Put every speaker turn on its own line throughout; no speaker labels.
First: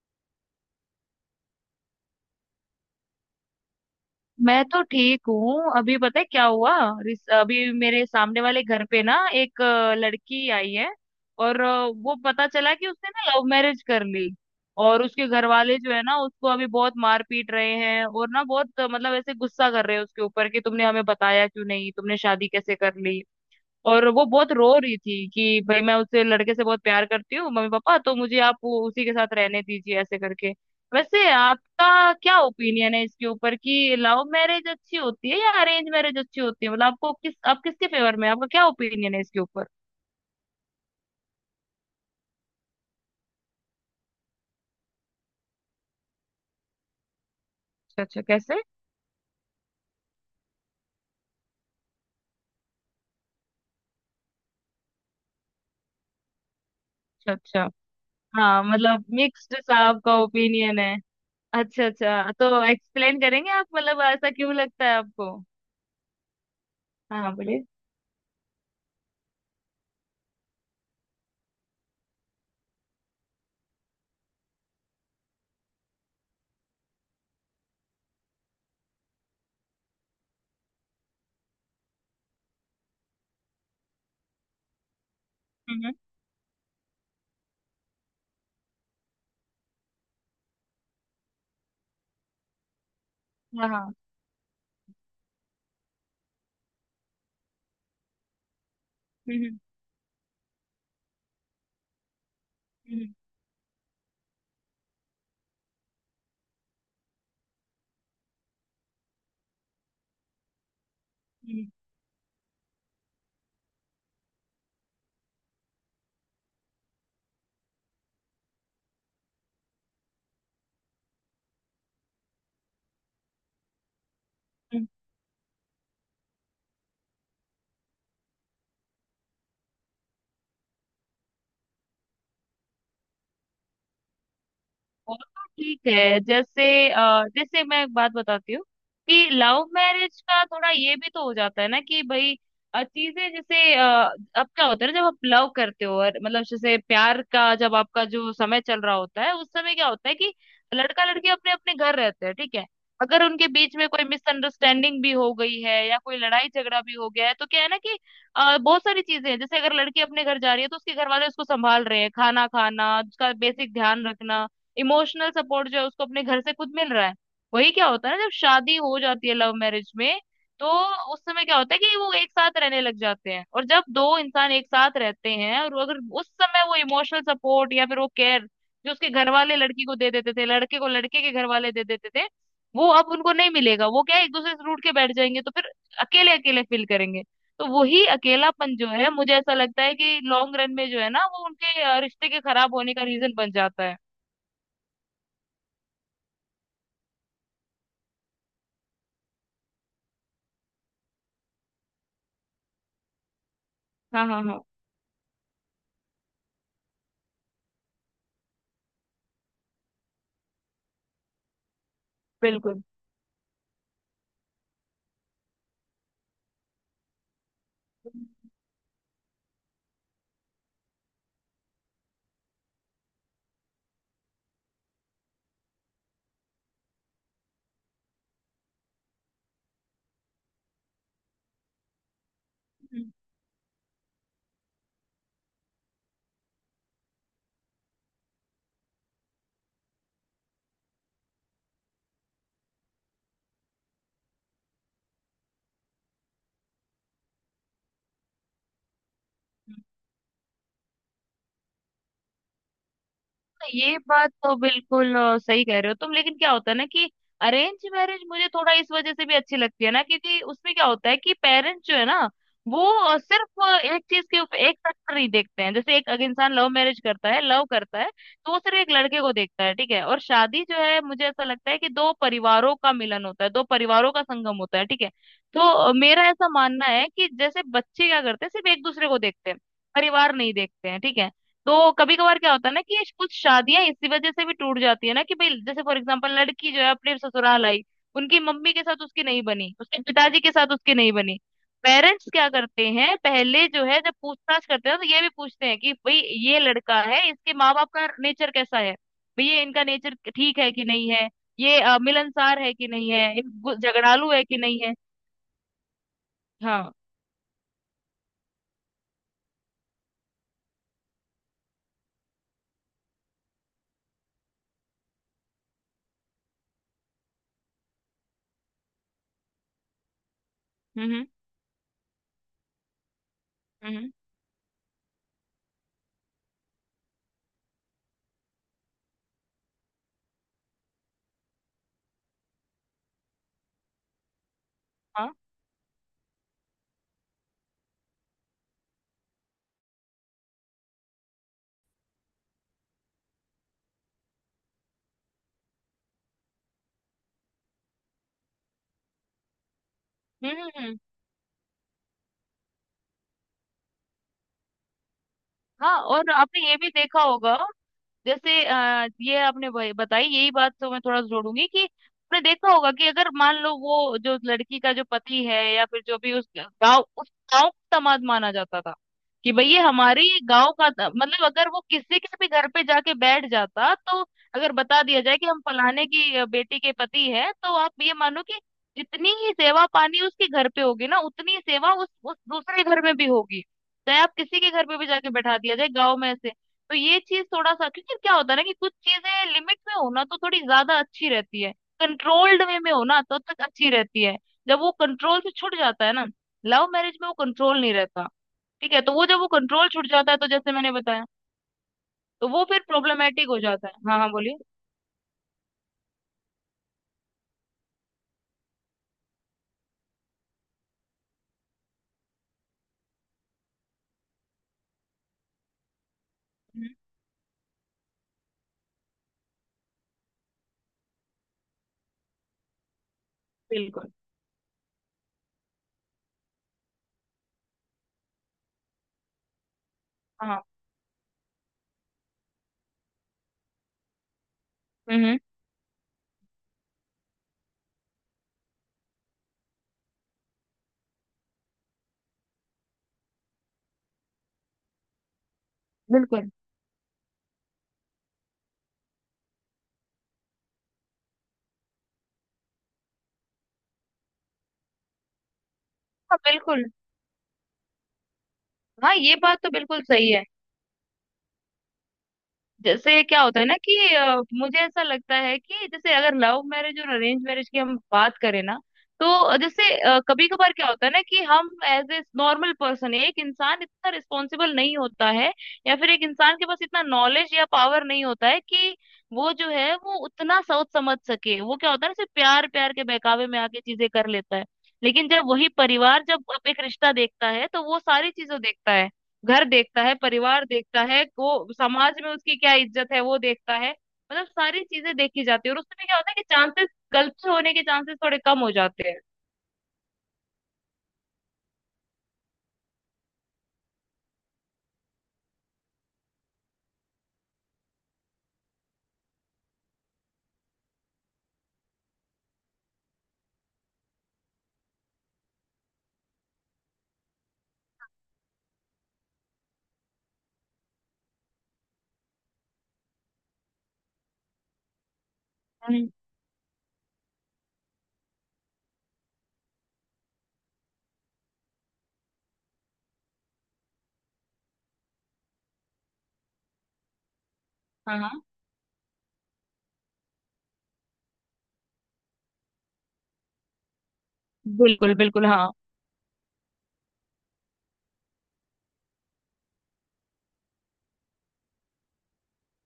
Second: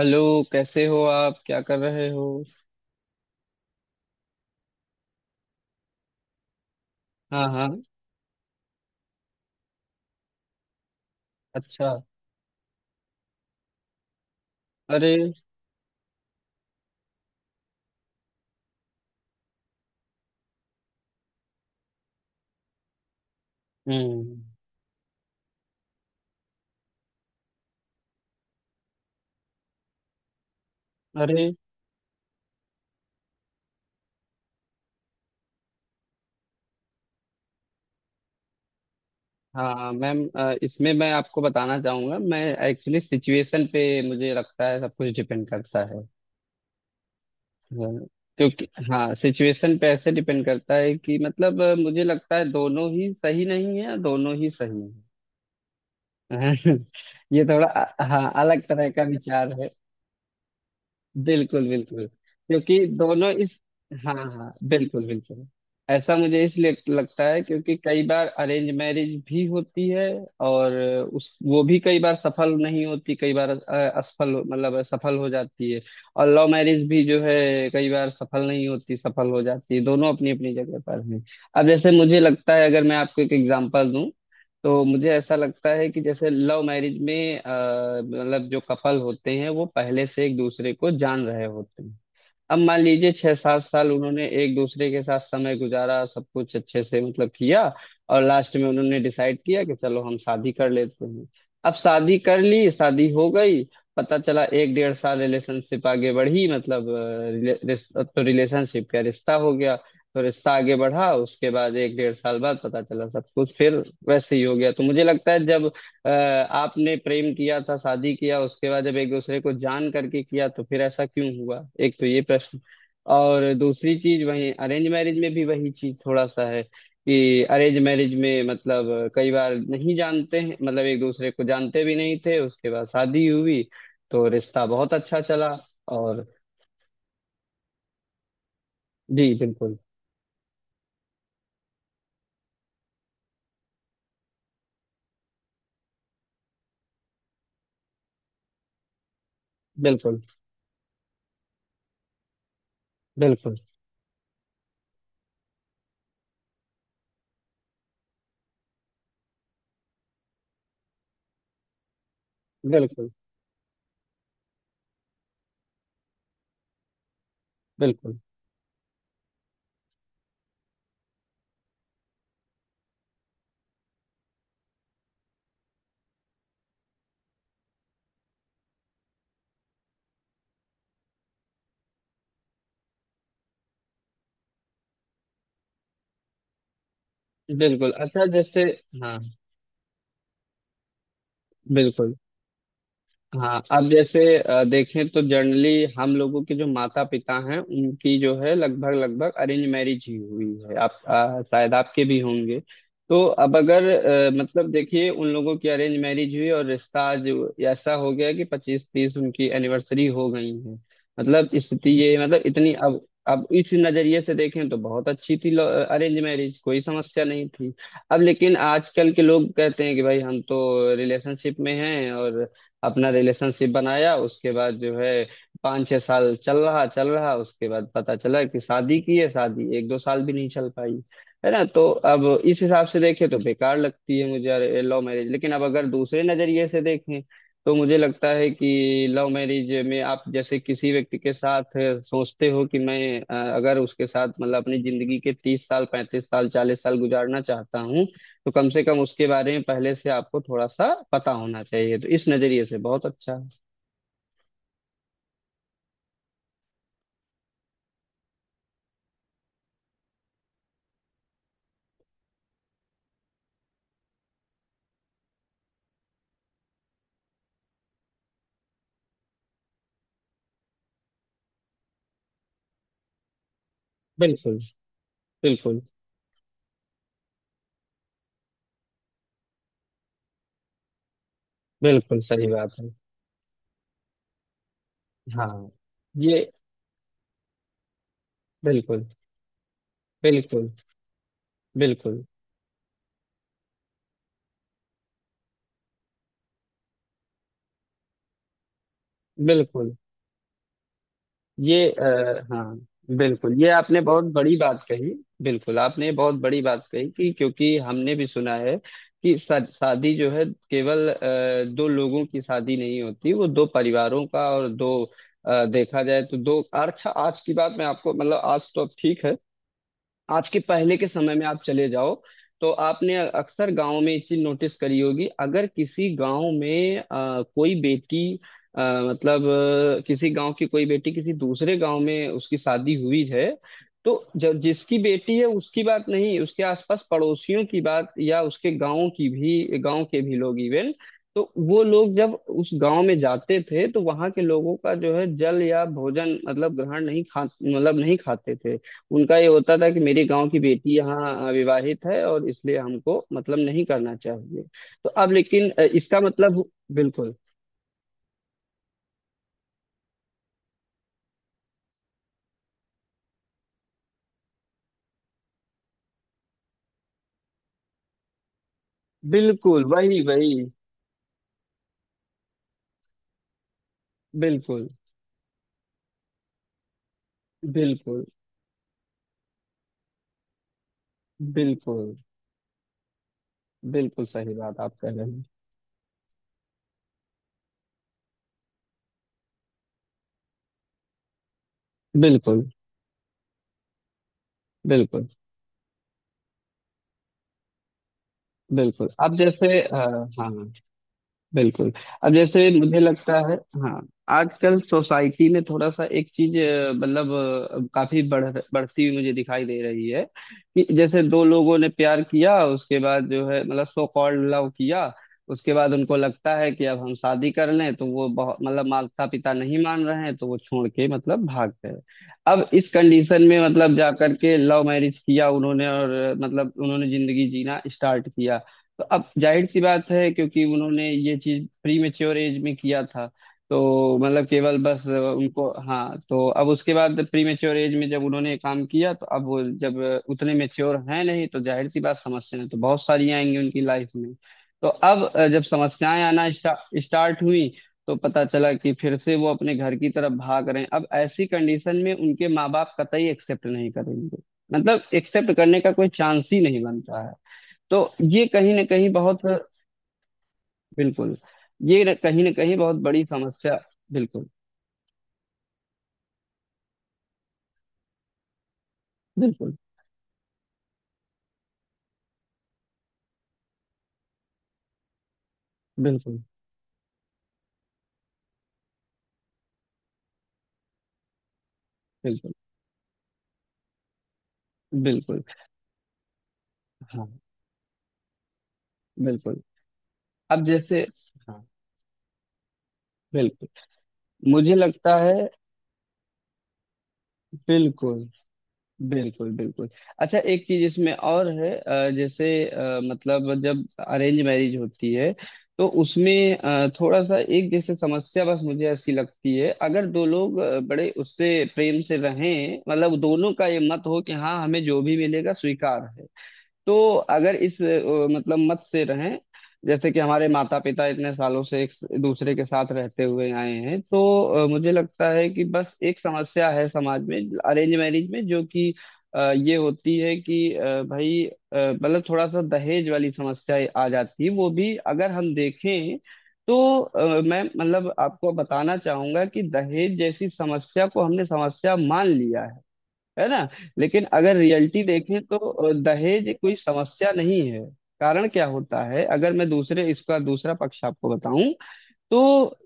Hello, कैसे हो आप? क्या कर रहे हो?
मैं तो ठीक हूँ। अभी पता है क्या हुआ?
हाँ
अभी
हाँ।
मेरे सामने वाले घर पे ना एक लड़की आई है। और
अच्छा।
वो पता चला कि उसने ना लव मैरिज कर ली। और
अरे।
उसके घर वाले जो है ना उसको अभी बहुत मार पीट रहे हैं। और ना बहुत मतलब ऐसे गुस्सा कर रहे हैं उसके ऊपर कि तुमने हमें बताया क्यों नहीं, तुमने शादी कैसे कर ली। और वो
हम्म।
बहुत रो रही थी कि भाई मैं उससे लड़के से बहुत प्यार करती हूँ, मम्मी पापा तो मुझे आप उसी के साथ रहने दीजिए ऐसे करके। वैसे
अरे।
आपका क्या ओपिनियन है इसके ऊपर कि लव मैरिज अच्छी होती है या अरेंज मैरिज अच्छी होती है? मतलब आपको किस आप किसके फेवर में हैं? आपका क्या ओपिनियन है इसके ऊपर?
हाँ मैम, इसमें मैं आपको बताना चाहूँगा। मैं एक्चुअली सिचुएशन पे मुझे लगता है सब कुछ डिपेंड करता है। हाँ,
अच्छा अच्छा, कैसे?
क्योंकि हाँ सिचुएशन पे ऐसे डिपेंड करता है कि मतलब मुझे लगता है दोनों ही सही नहीं है, दोनों ही सही है।
अच्छा
ये थोड़ा
अच्छा।
हाँ
हाँ
अलग तरह का
मतलब
विचार
मिक्स्ड
है।
सा आपका ओपिनियन है।
बिल्कुल
अच्छा
बिल्कुल।
अच्छा, तो
क्योंकि
एक्सप्लेन
दोनों
करेंगे
इस।
आप मतलब
हाँ
ऐसा
हाँ,
क्यों लगता है
बिल्कुल
आपको?
बिल्कुल। ऐसा मुझे इसलिए लगता
हाँ
है
बोलिए।
क्योंकि कई बार अरेंज मैरिज भी होती है। और उस वो भी कई बार सफल नहीं होती, कई बार असफल मतलब सफल हो जाती है। और लव मैरिज भी जो है कई बार सफल नहीं होती, सफल हो जाती है। दोनों अपनी अपनी जगह पर हैं। अब जैसे मुझे लगता है अगर मैं आपको एक एग्जांपल दूं तो मुझे ऐसा लगता है
हम्म।
कि जैसे लव मैरिज में मतलब जो कपल होते हैं वो पहले से एक दूसरे को जान रहे होते हैं। अब मान लीजिए छह सात
हाँ
साल
हाँ।
उन्होंने एक दूसरे के साथ समय गुजारा, सब कुछ अच्छे से मतलब किया। और लास्ट में उन्होंने डिसाइड
हम्म। हम्म।
किया कि चलो हम शादी कर लेते हैं। अब शादी कर ली, शादी
हम्म।
हो गई। पता चला एक डेढ़ साल रिलेशनशिप आगे बढ़ी, मतलब अब तो रिलेशनशिप क्या रिश्ता हो गया। तो रिश्ता आगे बढ़ा, उसके
हम्म।
बाद एक डेढ़ साल बाद पता चला सब कुछ फिर वैसे ही हो गया। तो मुझे लगता है जब आपने प्रेम किया था, शादी किया, उसके बाद जब एक दूसरे को जान करके किया तो फिर ऐसा क्यों हुआ? एक तो ये प्रश्न। और दूसरी चीज वही
हम्म।
अरेंज मैरिज में भी वही चीज थोड़ा सा है कि अरेंज मैरिज में मतलब कई बार नहीं जानते हैं, मतलब एक दूसरे को जानते भी नहीं थे, उसके बाद शादी हुई। तो रिश्ता बहुत
वो
अच्छा
तो
चला।
ठीक है।
और
जैसे जैसे मैं एक बात बताती हूँ कि
जी
लव
बिल्कुल
मैरिज का थोड़ा ये भी तो हो जाता है ना कि भाई अ, चीजें जैसे अ, अब क्या होता है ना, जब आप लव करते हो और मतलब जैसे प्यार का जब आपका जो समय चल रहा होता है, उस समय क्या होता है
बिल्कुल।
कि लड़का लड़की अपने अपने घर रहते हैं ठीक है। अगर उनके
बिल्कुल
बीच में कोई मिसअंडरस्टैंडिंग भी हो गई है या कोई लड़ाई झगड़ा भी हो गया है तो क्या है ना कि बहुत सारी चीजें हैं। जैसे अगर लड़की अपने घर जा रही है तो उसके घर वाले उसको संभाल रहे हैं, खाना खाना,
बिल्कुल।
उसका बेसिक ध्यान रखना, इमोशनल सपोर्ट जो है उसको अपने घर से खुद मिल रहा है। वही क्या होता है
बिल्कुल
ना जब शादी हो जाती है लव मैरिज में, तो उस समय क्या होता है कि वो एक साथ रहने लग जाते हैं। और जब दो इंसान एक साथ रहते हैं और अगर उस समय वो इमोशनल सपोर्ट या फिर वो केयर जो उसके घर वाले लड़की को दे देते थे, लड़के को लड़के के घर वाले दे देते थे, वो अब उनको नहीं मिलेगा, वो क्या है, एक दूसरे से रूठ के बैठ जाएंगे तो फिर अकेले अकेले फील करेंगे। तो
बिल्कुल।
वही
अच्छा जैसे।
अकेलापन जो है
हाँ
मुझे ऐसा लगता है कि लॉन्ग रन में जो है ना वो उनके
बिल्कुल।
रिश्ते के खराब होने का रीजन बन
हाँ
जाता
अब
है।
जैसे देखें तो जनरली हम लोगों के जो माता पिता हैं उनकी जो है लगभग लगभग अरेंज मैरिज ही हुई है। आप शायद, आपके भी होंगे। तो अब अगर
हाँ हाँ हाँ,
मतलब देखिए, उन लोगों की अरेंज मैरिज हुई और रिश्ता आज ऐसा हो गया कि 25-30 उनकी एनिवर्सरी हो गई है। मतलब स्थिति ये, मतलब इतनी
बिल्कुल।
अब। अब इस नजरिए से देखें तो बहुत अच्छी थी अरेंज मैरिज, कोई समस्या नहीं थी। अब
हम्म।
लेकिन आजकल के लोग कहते हैं कि भाई हम तो रिलेशनशिप में हैं और अपना रिलेशनशिप बनाया, उसके बाद जो है 5-6 साल चल रहा, उसके बाद पता चला कि शादी की है। शादी 1-2 साल भी नहीं चल पाई। है ना? तो अब इस हिसाब से
हम्म।
देखें तो बेकार लगती है मुझे लव मैरिज, लेकिन अब अगर दूसरे नजरिए से देखें तो मुझे लगता है कि लव मैरिज में आप जैसे किसी व्यक्ति के साथ सोचते हो कि मैं अगर उसके साथ मतलब अपनी जिंदगी के 30 साल, 35 साल, 40 साल गुजारना चाहता हूँ, तो कम से कम उसके बारे में पहले से आपको थोड़ा सा पता होना चाहिए। तो इस नजरिए से बहुत अच्छा है।
ये बात तो बिल्कुल सही कह रहे हो तुम, लेकिन क्या होता है ना कि अरेंज मैरिज मुझे थोड़ा इस वजह से भी अच्छी लगती है ना, क्योंकि उसमें क्या होता है कि पेरेंट्स जो है ना वो सिर्फ एक चीज के ऊपर, एक फैक्टर नहीं देखते हैं। जैसे एक अगर इंसान लव मैरिज करता है, लव करता है, तो वो सिर्फ एक लड़के को देखता है ठीक है। और शादी जो है मुझे ऐसा लगता है कि दो परिवारों का मिलन होता है, दो परिवारों का संगम
बिल्कुल
होता है ठीक है। तो
बिल्कुल।
मेरा ऐसा मानना है कि जैसे बच्चे क्या करते हैं, सिर्फ एक दूसरे को देखते हैं, परिवार नहीं देखते हैं ठीक है। तो कभी
बिल्कुल
कभार
सही
क्या होता
बात
है ना
है।
कि कुछ शादियां इसी वजह से भी टूट जाती है ना कि भाई
हाँ
जैसे फॉर एग्जांपल,
ये
लड़की जो है अपने ससुराल आई, उनकी मम्मी के साथ
बिल्कुल
उसकी नहीं बनी, उसके पिताजी के
बिल्कुल।
साथ उसकी नहीं बनी।
बिल्कुल
पेरेंट्स क्या करते हैं पहले जो है जब पूछताछ करते हैं तो ये भी पूछते हैं कि भाई ये लड़का है, इसके माँ बाप का नेचर कैसा है, भाई ये इनका
बिल्कुल।
नेचर ठीक है कि नहीं है, ये मिलनसार है
हाँ
कि नहीं है, ये
बिल्कुल, ये आपने बहुत
झगड़ालू है
बड़ी
कि नहीं
बात
है।
कही। बिल्कुल आपने बहुत बड़ी बात
हाँ।
कही कि क्योंकि हमने भी सुना है कि शादी जो है केवल दो लोगों की शादी नहीं होती, वो दो परिवारों का और दो देखा जाए तो दो अच्छा। आज की बात मैं आपको मतलब आज तो अब ठीक है। आज के पहले के
हम्म।
समय में आप चले जाओ तो आपने अक्सर
हम्म।
गांव में ये चीज नोटिस करी होगी। अगर किसी गांव में कोई बेटी, अ, मतलब किसी गांव की कोई बेटी किसी दूसरे गांव में उसकी शादी हुई है, तो जब जिसकी
हाँ।
बेटी है उसकी बात नहीं, उसके आसपास पड़ोसियों की बात या उसके गांव की भी, गांव के भी लोग इवन, तो वो लोग जब उस गांव में जाते थे तो वहां के लोगों का जो है जल या भोजन मतलब ग्रहण नहीं, खा मतलब नहीं खाते थे। उनका ये होता था कि मेरे गांव
हम्म।
की
हम्म।
बेटी
हम्म।
यहाँ विवाहित है और इसलिए हमको मतलब नहीं करना चाहिए। तो अब लेकिन
हाँ,
इसका
और आपने
मतलब
ये भी देखा
बिल्कुल
होगा। जैसे ये आपने भाई बताई यही बात, तो मैं थोड़ा जोड़ूंगी कि आपने देखा होगा कि अगर मान लो वो जो लड़की का जो पति है या फिर जो भी उस गांव, उस गांव का दामाद माना जाता था कि भाई ये
बिल्कुल। वही
हमारे ही
वही।
गांव का मतलब अगर वो किसी के भी घर पे जाके बैठ जाता तो अगर
बिल्कुल
बता दिया जाए कि हम फलाने की बेटी के पति है, तो आप ये
बिल्कुल।
मानो कि जितनी ही सेवा पानी उसके घर पे होगी ना, उतनी ही सेवा उस
बिल्कुल
उस दूसरे घर में भी होगी। चाहे
बिल्कुल
आप
सही
किसी के
बात
घर
आप
पे भी
कह रहे
जाके
हैं।
बैठा दिया जाए गांव में ऐसे। तो ये चीज थोड़ा सा, क्योंकि क्या होता है ना कि कुछ चीजें लिमिट में हो ना तो थोड़ी ज्यादा अच्छी रहती है, कंट्रोल्ड
बिल्कुल
वे में हो ना तो तब तक अच्छी रहती है। जब वो
बिल्कुल
कंट्रोल से छूट जाता है ना, लव मैरिज में वो कंट्रोल नहीं रहता, ठीक है,
बिल्कुल।
तो वो
अब
जब वो
जैसे
कंट्रोल छूट जाता है तो
हाँ
जैसे मैंने बताया
बिल्कुल। अब
तो वो
जैसे
फिर
मुझे लगता
प्रॉब्लमेटिक
है
हो जाता है।
हाँ,
हाँ हाँ बोलिए।
आजकल सोसाइटी में थोड़ा सा एक चीज मतलब काफी बढ़ती हुई मुझे दिखाई दे रही है कि जैसे दो लोगों ने प्यार किया, उसके बाद जो है मतलब सो कॉल्ड लव किया, उसके बाद उनको लगता है कि
हम्म।
अब हम शादी कर लें, तो वो बहुत मतलब माता पिता नहीं मान रहे हैं तो वो छोड़ के मतलब भाग गए। अब इस कंडीशन में मतलब जा
बिल्कुल।
करके लव मैरिज किया उन्होंने और मतलब उन्होंने जिंदगी जीना स्टार्ट किया। तो अब जाहिर सी बात है
हाँ।
क्योंकि उन्होंने ये चीज प्री मेच्योर एज में किया था, तो मतलब केवल बस
हम्म।
उनको हाँ। तो अब उसके बाद प्री मेच्योर एज में जब उन्होंने ये काम किया, तो अब वो जब उतने मेच्योर हैं नहीं तो जाहिर सी बात, समस्याएं तो बहुत सारी आएंगी उनकी लाइफ में। तो अब जब समस्याएं आना
बिल्कुल।
स्टार्ट हुई तो पता चला कि फिर से वो अपने घर की तरफ भाग रहे हैं। अब ऐसी कंडीशन में उनके माँ बाप कतई एक्सेप्ट नहीं करेंगे, मतलब एक्सेप्ट करने का कोई
हाँ,
चांस ही नहीं
बिल्कुल।
बनता है। तो ये कहीं ना कहीं
हाँ ये
बहुत,
बात तो बिल्कुल सही है।
बिल्कुल, ये न- कहीं ना कहीं बहुत
जैसे
बड़ी
क्या होता है ना
समस्या।
कि
बिल्कुल
मुझे ऐसा लगता है कि जैसे अगर लव मैरिज और अरेंज मैरिज की हम बात करें ना, तो
बिल्कुल।
जैसे कभी कभार क्या होता है ना कि हम एज ए नॉर्मल पर्सन, एक इंसान इतना रिस्पॉन्सिबल नहीं होता है, या फिर एक
बिल्कुल
इंसान के पास इतना नॉलेज या पावर नहीं होता है कि वो जो है वो उतना सोच समझ सके। वो क्या होता है ना सिर्फ
बिल्कुल।
प्यार, प्यार के बहकावे में आके चीजें कर लेता है। लेकिन
बिल्कुल।
जब वही परिवार जब एक रिश्ता
हाँ
देखता है तो वो सारी चीजें देखता है,
बिल्कुल।
घर देखता है, परिवार
अब जैसे
देखता है,
हाँ
वो समाज में उसकी क्या इज्जत है वो
बिल्कुल
देखता है, मतलब
मुझे
सारी चीजें
लगता
देखी
है।
जाती है। और उसमें क्या होता है कि चांसेस गलत से होने के चांसेस
बिल्कुल
थोड़े कम हो जाते हैं।
बिल्कुल बिल्कुल। अच्छा एक चीज इसमें और है, जैसे मतलब जब अरेंज मैरिज होती है तो उसमें थोड़ा सा एक जैसे समस्या बस मुझे ऐसी लगती है, अगर दो लोग बड़े उससे प्रेम से रहें, मतलब दोनों का ये मत हो कि हाँ, हमें जो भी मिलेगा स्वीकार है। तो अगर इस मतलब मत से रहें जैसे कि हमारे माता पिता इतने सालों से एक दूसरे के साथ रहते हुए आए हैं, तो मुझे लगता है कि बस
हम्म।
एक समस्या है समाज में अरेंज मैरिज में, जो कि ये होती है कि भाई मतलब थोड़ा सा दहेज वाली समस्या आ जाती है। वो भी अगर हम देखें, तो मैं मतलब
हाँ हाँ,
आपको बताना चाहूंगा कि दहेज जैसी समस्या को हमने समस्या मान लिया है ना? लेकिन अगर रियलिटी
बिल्कुल।
देखें
बिल्कुल।
तो
हाँ।
दहेज कोई समस्या नहीं है। कारण क्या होता है, अगर मैं दूसरे, इसका दूसरा पक्ष आपको बताऊं, तो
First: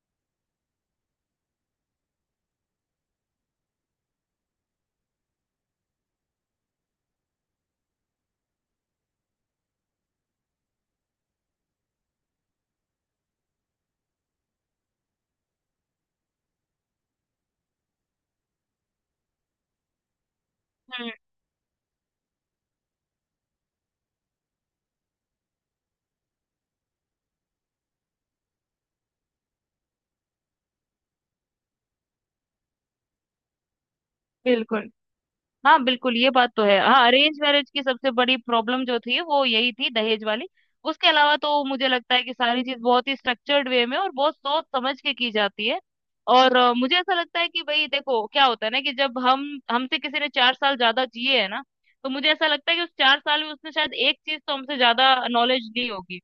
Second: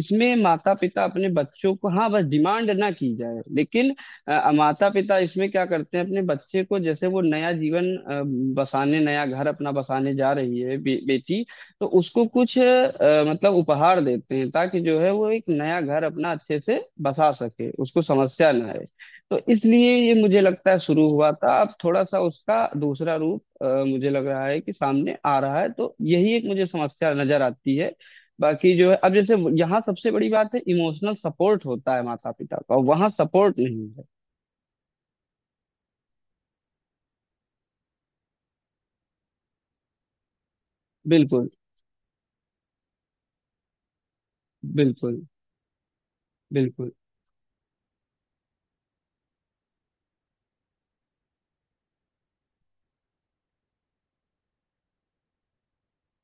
इसमें माता पिता अपने बच्चों को, हाँ बस डिमांड ना की जाए लेकिन माता पिता इसमें क्या करते हैं अपने बच्चे को, जैसे वो नया जीवन बसाने, नया घर अपना बसाने जा रही है बेटी, तो उसको कुछ मतलब उपहार देते हैं ताकि जो है वो एक नया घर अपना अच्छे से बसा सके, उसको समस्या ना आए। तो इसलिए ये मुझे लगता है शुरू
हम्म।
हुआ था। अब थोड़ा सा उसका दूसरा रूप मुझे लग रहा है कि सामने आ रहा है, तो यही एक मुझे समस्या नजर आती है। बाकी जो है अब जैसे यहाँ सबसे बड़ी बात है इमोशनल सपोर्ट होता है माता पिता का, वहाँ सपोर्ट नहीं है।
बिल्कुल। हाँ, बिल्कुल ये बात तो है। हाँ अरेंज मैरिज की सबसे बड़ी प्रॉब्लम जो थी वो यही थी, दहेज वाली। उसके अलावा
बिल्कुल
तो मुझे लगता है कि सारी चीज बहुत ही स्ट्रक्चर्ड वे में और बहुत सोच समझ के
बिल्कुल।
की जाती है। और
बिल्कुल
मुझे ऐसा लगता है कि भाई देखो, क्या होता है ना कि जब हम, हमसे किसी ने 4 साल ज्यादा जिए है ना, तो मुझे ऐसा लगता है कि उस 4 साल में उसने शायद एक चीज तो हमसे ज्यादा नॉलेज ली होगी।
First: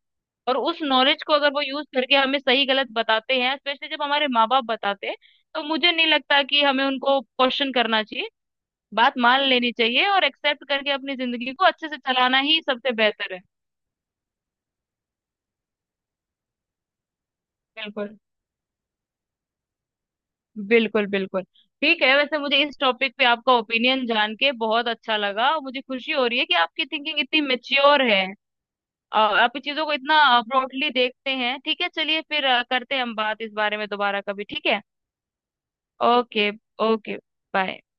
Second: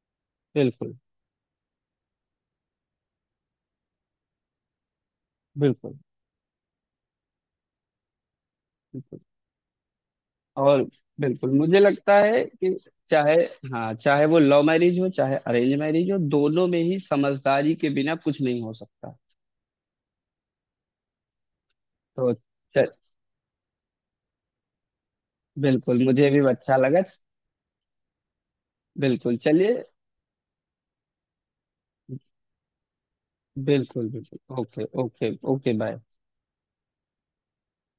और उस
बिल्कुल।
नॉलेज को अगर वो यूज करके हमें सही गलत बताते हैं, स्पेशली जब हमारे माँ बाप बताते हैं, तो मुझे
बिल्कुल
नहीं लगता कि हमें उनको क्वेश्चन करना चाहिए, बात
बिल्कुल
मान लेनी चाहिए और एक्सेप्ट
और
करके अपनी
बिल्कुल
जिंदगी को
मुझे
अच्छे से
लगता
चलाना
है
ही
कि
सबसे बेहतर
चाहे,
है।
हाँ, चाहे वो लव मैरिज हो, चाहे अरेंज मैरिज हो, दोनों में ही समझदारी के बिना
बिल्कुल।
कुछ नहीं हो सकता।
बिल्कुल बिल्कुल। ठीक है,
तो
वैसे मुझे इस
चल
टॉपिक पे आपका ओपिनियन जान के बहुत अच्छा लगा और मुझे
बिल्कुल
खुशी हो
मुझे भी
रही है कि
अच्छा
आपकी
लगा।
थिंकिंग इतनी मेच्योर है।
बिल्कुल
आप
चलिए।
चीजों को इतना ब्रॉडली देखते हैं, ठीक है, चलिए फिर करते हैं हम बात इस बारे में
बिल्कुल
दोबारा कभी,
बिल्कुल।
ठीक है।
Okay okay okay bye.
Okay okay bye.